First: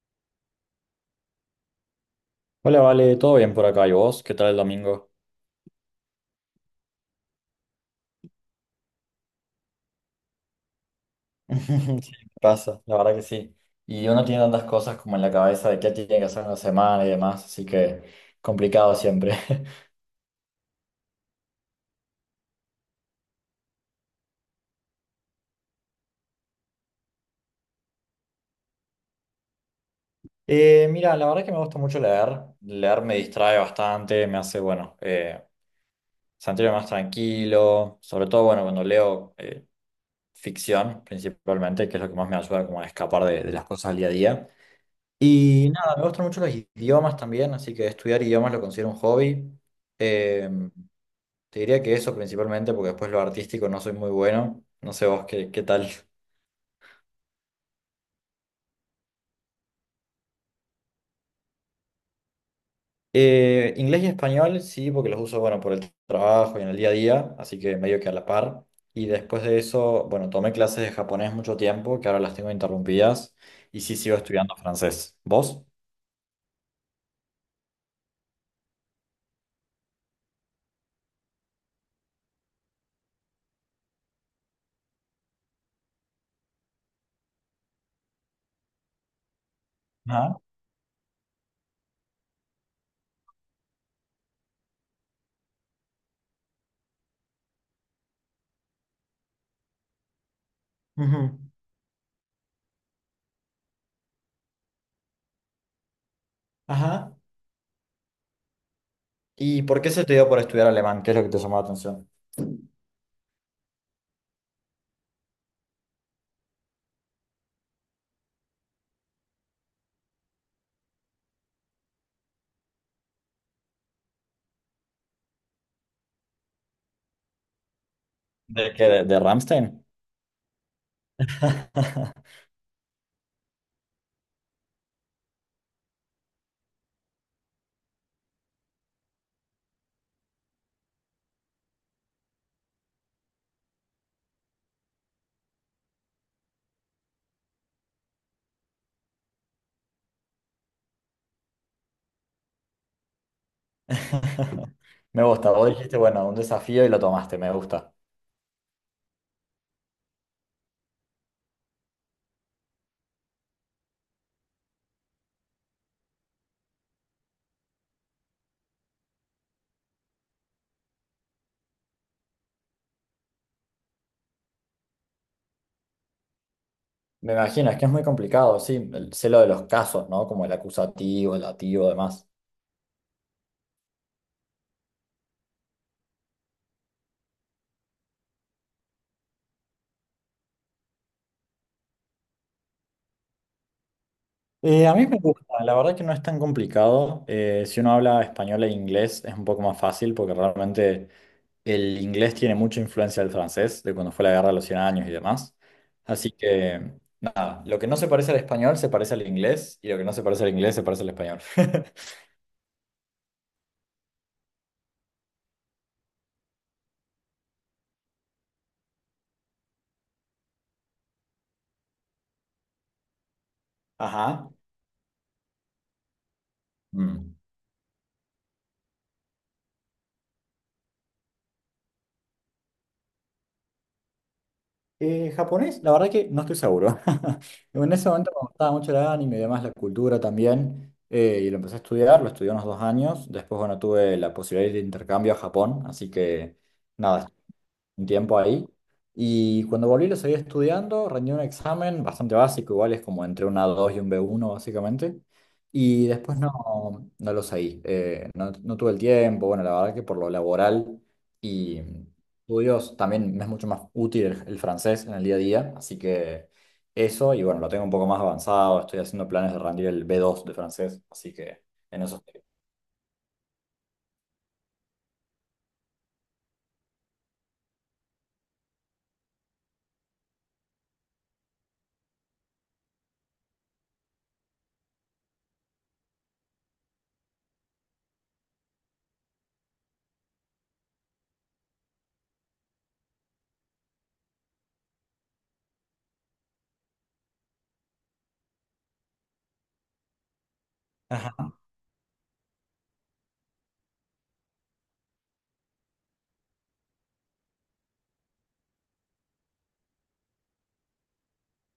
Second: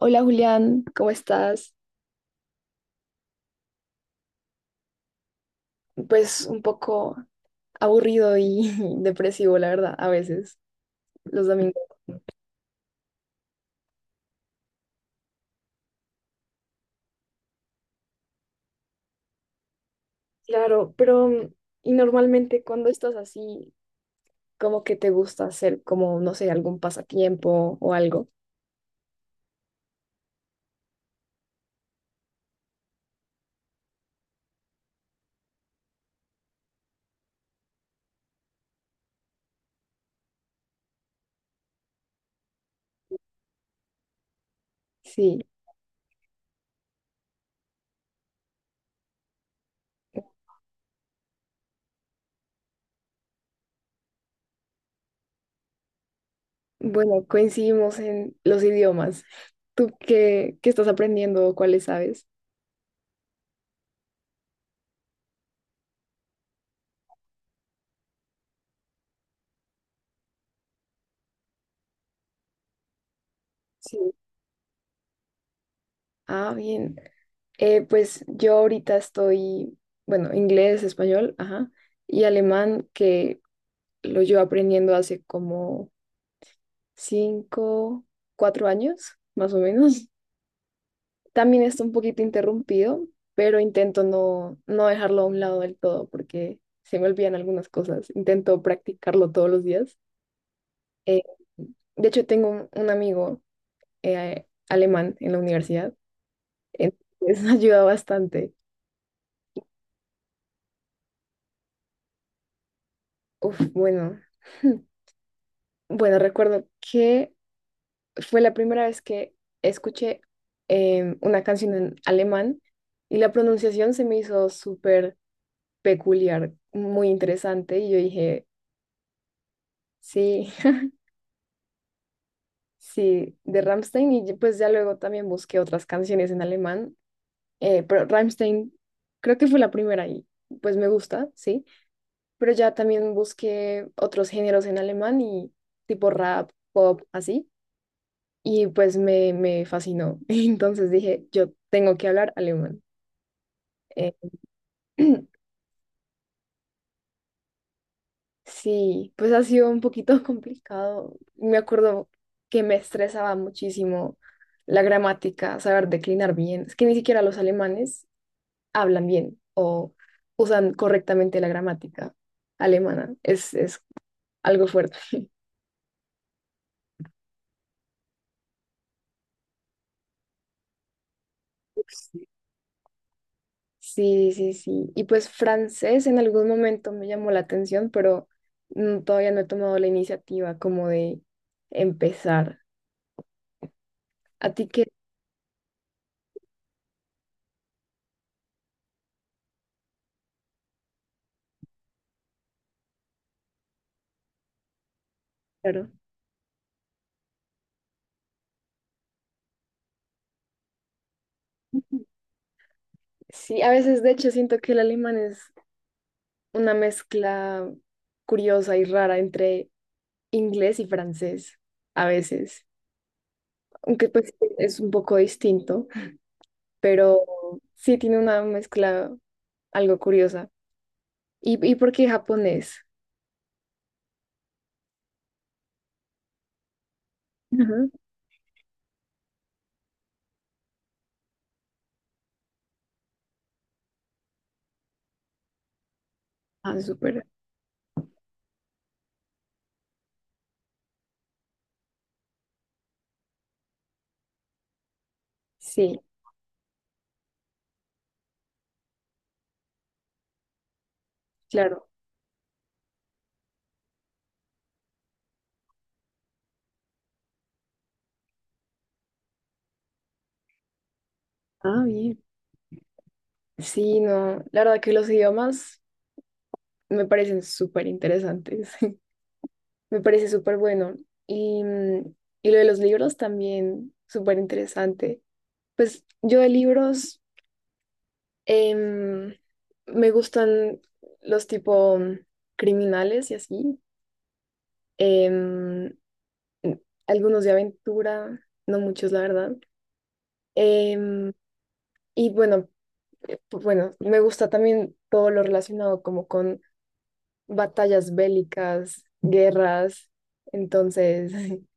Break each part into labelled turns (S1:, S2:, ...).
S1: Hola Julián, ¿cómo estás?
S2: Hola, Vale, ¿todo bien por acá? ¿Y vos? ¿Qué tal el domingo?
S1: Pues un poco aburrido y depresivo, la verdad, a veces, los domingos.
S2: Sí, pasa, la verdad que sí. Y uno tiene tantas cosas como en la cabeza de qué tiene que hacer en la semana y demás, así que complicado siempre.
S1: Claro, pero y normalmente cuando estás así, como que te gusta hacer como, no sé, algún pasatiempo o algo.
S2: Mira, la verdad que me gusta mucho leer. Leer me distrae bastante, me hace, bueno, sentirme más tranquilo, sobre todo, bueno, cuando leo ficción principalmente, que es lo que más me ayuda como a escapar de las cosas del día a día.
S1: Sí,
S2: Y nada, me gustan mucho los idiomas también, así que estudiar idiomas lo considero un hobby. Em, Te diría que eso principalmente, porque después lo artístico no soy muy bueno. No sé vos qué tal.
S1: bueno, coincidimos en los idiomas. ¿Tú qué estás aprendiendo o cuáles sabes?
S2: Inglés y español, sí, porque los uso, bueno, por el trabajo y en el día a día, así que medio que a la par. Y después de eso, bueno, tomé clases de japonés mucho tiempo, que ahora las tengo interrumpidas, y sí
S1: Sí,
S2: sigo estudiando francés. ¿Vos?
S1: ah, bien. Pues yo ahorita estoy, bueno, inglés, español, ajá, y alemán, que lo llevo aprendiendo hace como 5, 4 años, más o menos.
S2: Ajá.
S1: También está un poquito interrumpido, pero intento no dejarlo a un lado del todo porque se me olvidan algunas cosas. Intento practicarlo todos los días. Eh,
S2: Ujú.
S1: de hecho, tengo un amigo alemán en la universidad,
S2: Ajá.
S1: entonces ayuda bastante.
S2: ¿Y por qué se te dio por estudiar alemán? ¿Qué es lo que te llamó la atención?
S1: Uf, bueno, bueno, recuerdo que fue la primera vez que escuché una canción en alemán y la pronunciación se me hizo súper peculiar, muy interesante y yo dije.
S2: ¿De qué? ¿De Rammstein?
S1: Sí, sí, de Rammstein y pues ya luego también busqué otras canciones en alemán, pero Rammstein creo que fue la primera y pues me gusta, sí, pero ya también busqué otros géneros en alemán y tipo rap, pop, así. Y pues me fascinó. Entonces dije, yo tengo que hablar alemán. eh,
S2: Me gusta, vos dijiste, bueno, un desafío y lo tomaste, me gusta.
S1: Sí, pues ha sido un poquito complicado. Me acuerdo que me estresaba muchísimo la gramática, saber declinar bien. Es que ni siquiera los alemanes hablan bien o usan correctamente la gramática alemana. Es algo fuerte.
S2: Me imagino, es que es muy complicado, sí, el sé lo de los casos, ¿no? Como el acusativo, el dativo,
S1: Sí.
S2: demás.
S1: Sí, sí, sí. Y pues francés en algún momento me llamó la atención, pero todavía no he tomado la iniciativa como de empezar. ¿A ti qué?
S2: A mí me gusta, la verdad que no es tan complicado. Si uno habla español e inglés es un poco más fácil porque realmente el inglés tiene mucha influencia del francés, de cuando fue la guerra de los 100 años y demás.
S1: Claro.
S2: Así que, nada, lo que no se parece al español se parece al inglés y lo que no se parece al inglés se parece al español.
S1: Sí, a veces de hecho siento que el alemán es una mezcla curiosa y rara entre inglés y francés, a veces, aunque pues
S2: Ajá.
S1: es un poco distinto, pero
S2: Mm.
S1: sí tiene una mezcla algo curiosa. ¿Y por qué japonés?
S2: Japonés, la verdad que no estoy seguro.
S1: Ujú.
S2: En ese momento me gustaba mucho el anime y demás, la cultura también, y lo empecé a estudiar, lo estudié unos 2 años. Después, bueno, tuve la posibilidad de ir de intercambio a Japón, así que
S1: Ah, súper.
S2: nada, un tiempo ahí. Y cuando volví lo seguí estudiando, rendí un examen bastante básico, igual es como entre una 2 y un B1 básicamente.
S1: Sí,
S2: Y después no, no lo seguí, no, no tuve el tiempo, bueno, la verdad que por lo laboral y
S1: claro.
S2: estudios también me es mucho más útil el francés en el día a día, así que eso, y bueno, lo tengo un poco más avanzado, estoy haciendo planes de rendir el B2 de francés, así que
S1: Ah,
S2: en eso
S1: bien.
S2: estoy.
S1: Sí, no, la verdad que los idiomas me parecen súper interesantes, me parece súper bueno. Y, mm, y lo de los libros también, súper interesante. Pues yo de libros em, me gustan los tipo criminales y así. em, algunos de aventura, no muchos, la verdad. em,
S2: Ajá.
S1: y bueno, bueno, me gusta también todo lo relacionado como con batallas bélicas, guerras. Entonces,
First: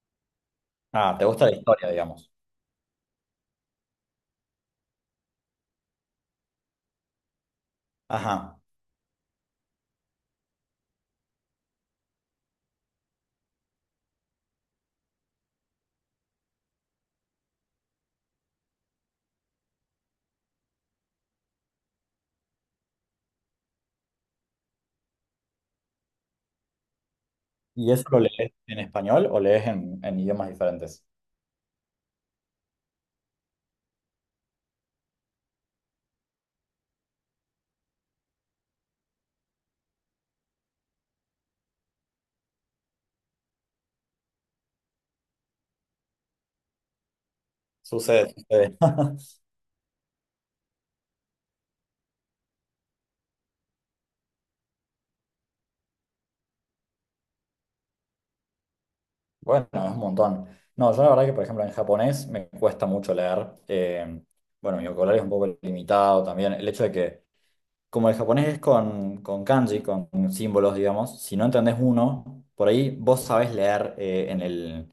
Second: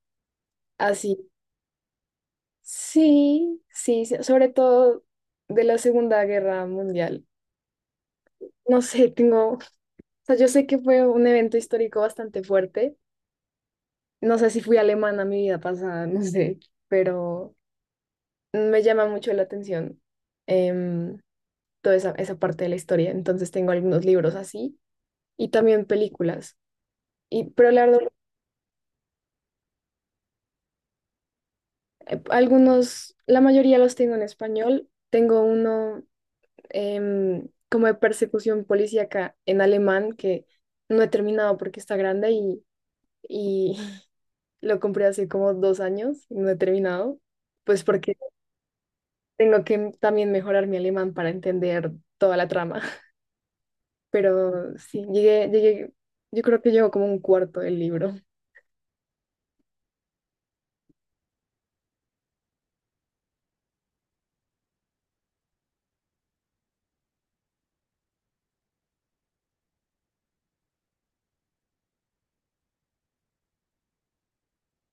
S2: Ah, ¿te
S1: así.
S2: gusta la historia, digamos?
S1: Sí, sí, sí, sobre todo de la Segunda Guerra Mundial.
S2: Ajá.
S1: No sé, tengo sea, yo sé que fue un evento histórico bastante fuerte. No sé si fui alemana mi vida pasada, no sé, pero me llama mucho la atención em, toda esa parte de la historia. Entonces tengo algunos libros así y también películas. Y, pero la
S2: ¿Y
S1: verdad,
S2: eso lo lees en español o lees en idiomas diferentes?
S1: algunos, la mayoría los tengo en español. Tengo uno como de persecución policíaca en alemán que no he terminado porque está grande y lo compré hace como 2 años y no he terminado, pues porque
S2: Sucede, sucede.
S1: tengo que también mejorar mi alemán para entender toda la trama. Pero sí, llegué, yo creo que llevo como un cuarto del libro.
S2: Bueno, es un montón. No, yo la verdad que, por ejemplo, en japonés me cuesta mucho leer. Bueno, mi vocabulario es un poco limitado también. El hecho de que, como el japonés es con kanji, con símbolos, digamos, si no entendés uno, por ahí vos sabés leer en el,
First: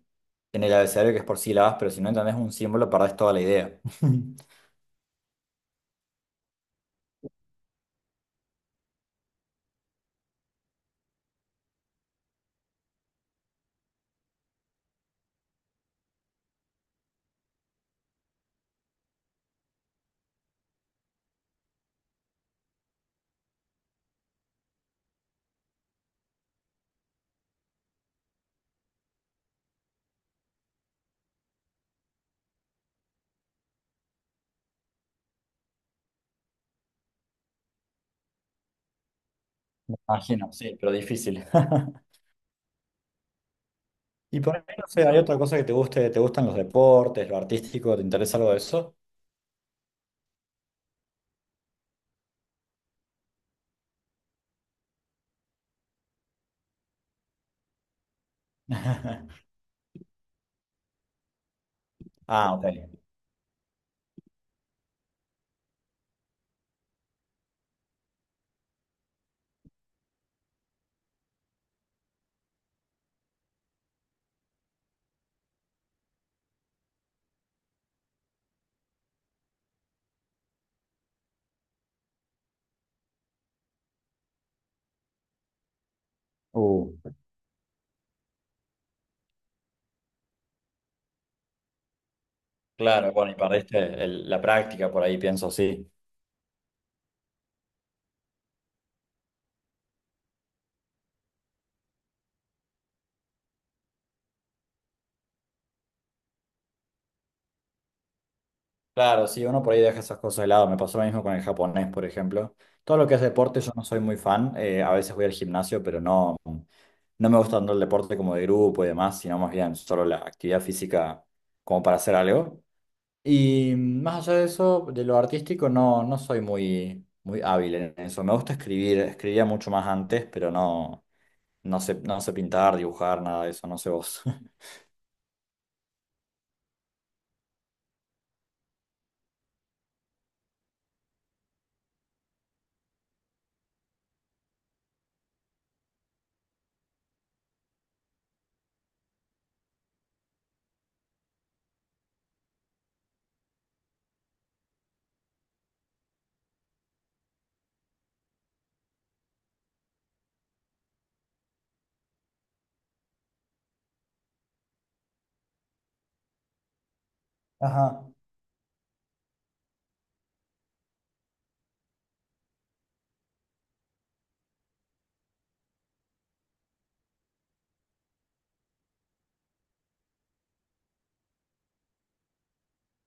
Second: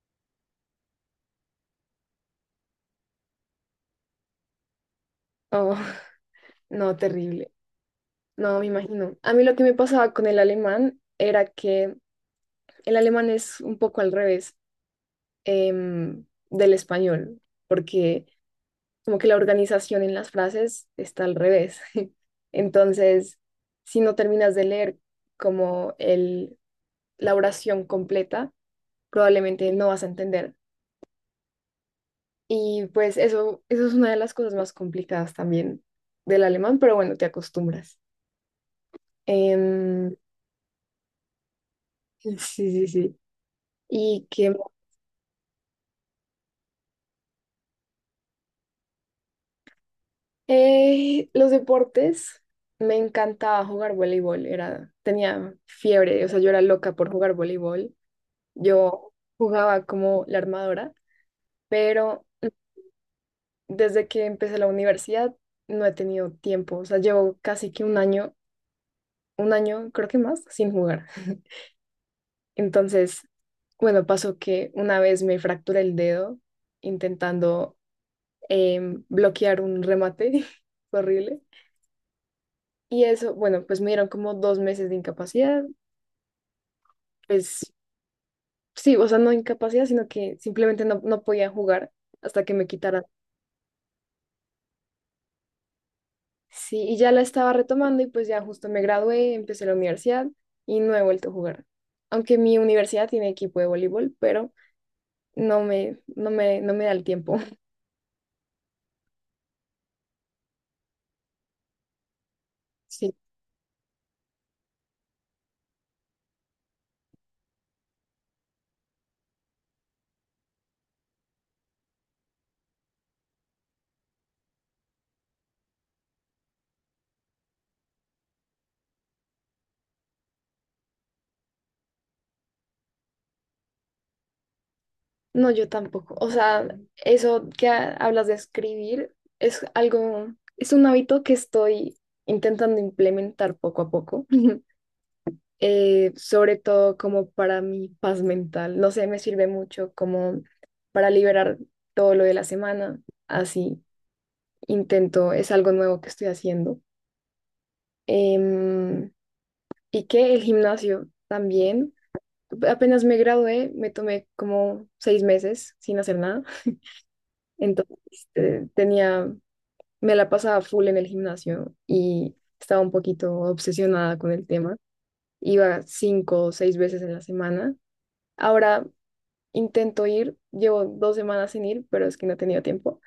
S2: en el abecedario que es por sílabas, pero si no entendés un símbolo, perdés toda la idea.
S1: Oh, no, terrible. No, me imagino. A mí lo que me pasaba con el alemán era que el alemán es un poco al revés del español, porque como que la organización en las frases está al revés. Entonces, si no terminas de leer como la oración completa, probablemente no vas a entender. Y pues eso es una de las cosas más complicadas también del alemán, pero bueno, te acostumbras. Em,
S2: Imagino, sí, pero difícil.
S1: sí, sí, sí. Y
S2: Y
S1: que.
S2: por ahí, no sé, ¿hay otra cosa que te guste? ¿Te gustan los deportes, lo artístico? ¿Te interesa algo de eso?
S1: Los deportes, me encantaba jugar voleibol, era, tenía fiebre, o sea, yo era loca por jugar voleibol. Yo jugaba como la armadora, pero
S2: Ah, ok.
S1: desde que empecé la universidad no he tenido tiempo. O sea, llevo casi que un año, creo que más, sin jugar. Entonces, bueno, pasó que una vez me fracturé el dedo intentando bloquear un remate horrible. Y eso, bueno, pues me dieron como 2 meses de incapacidad.
S2: Uh,
S1: Pues sí, o sea, no incapacidad, sino que simplemente no podía jugar hasta que me quitaran.
S2: claro, bueno, y perdiste la práctica por ahí, pienso, sí.
S1: Sí, y ya la estaba retomando y pues ya justo me gradué, empecé la universidad y no he vuelto a jugar. Aunque mi universidad tiene equipo de voleibol, pero no me da el tiempo.
S2: Claro, sí, uno por ahí deja esas cosas de lado. Me pasó lo mismo con el japonés, por ejemplo. Todo lo
S1: Sí.
S2: que es deporte, yo no soy muy fan. A veces voy al gimnasio, pero no, no me gusta tanto el deporte como de grupo y demás, sino más bien solo la actividad física como para hacer algo. Y más allá de eso, de lo artístico, no, no soy muy, muy hábil en eso. Me gusta escribir, escribía mucho más antes, pero no, no sé, no sé pintar, dibujar, nada de eso, no sé vos.
S1: No, yo tampoco. O sea, eso que hablas de escribir es algo, es un hábito que estoy intentando implementar poco a poco. Sobre todo como para mi paz mental. No sé, me sirve mucho como para liberar todo lo de la semana, así. Intento, es algo nuevo que estoy haciendo. Em, y que el gimnasio también, apenas me gradué, me tomé como 6 meses sin hacer nada, entonces
S2: Ajá.
S1: tenía, me la pasaba full en el gimnasio y estaba un poquito obsesionada con el tema. Iba cinco o seis veces en la semana. Ahora intento ir, llevo 2 semanas sin ir, pero es que no he tenido tiempo.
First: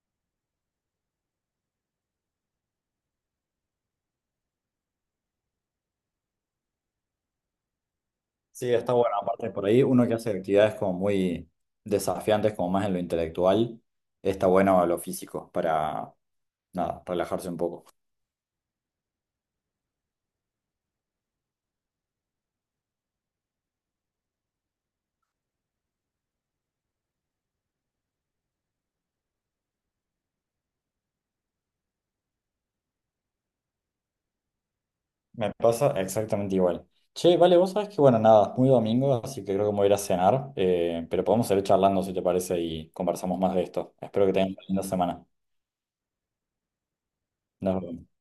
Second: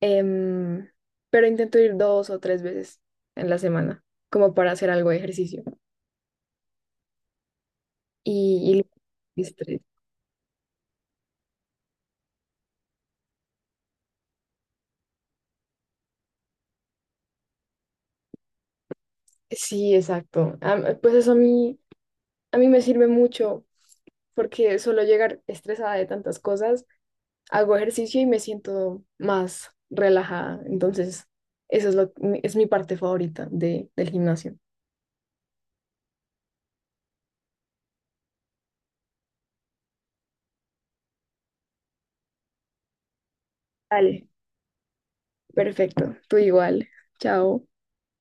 S1: Em, pero intento ir dos o tres veces en la semana, como para hacer algo de ejercicio.
S2: Sí,
S1: Y,
S2: está bueno.
S1: y
S2: Aparte, por
S1: estrés.
S2: ahí uno que hace actividades como muy desafiantes, como más en lo intelectual, está bueno lo físico para, nada, relajarse un poco.
S1: Sí, exacto. Pues eso a mí me sirve mucho porque solo llegar estresada de tantas cosas, hago ejercicio y me siento más relajada. Entonces, eso es lo, es mi parte favorita del gimnasio.
S2: Me pasa exactamente igual. Che, vale, vos sabés que, bueno, nada, es muy domingo, así que creo que me voy a ir a cenar, pero podemos seguir charlando si te parece y conversamos más de esto.
S1: Vale.
S2: Espero que tengas una linda semana.
S1: Perfecto. Tú igual. Chao.
S2: Nos vemos.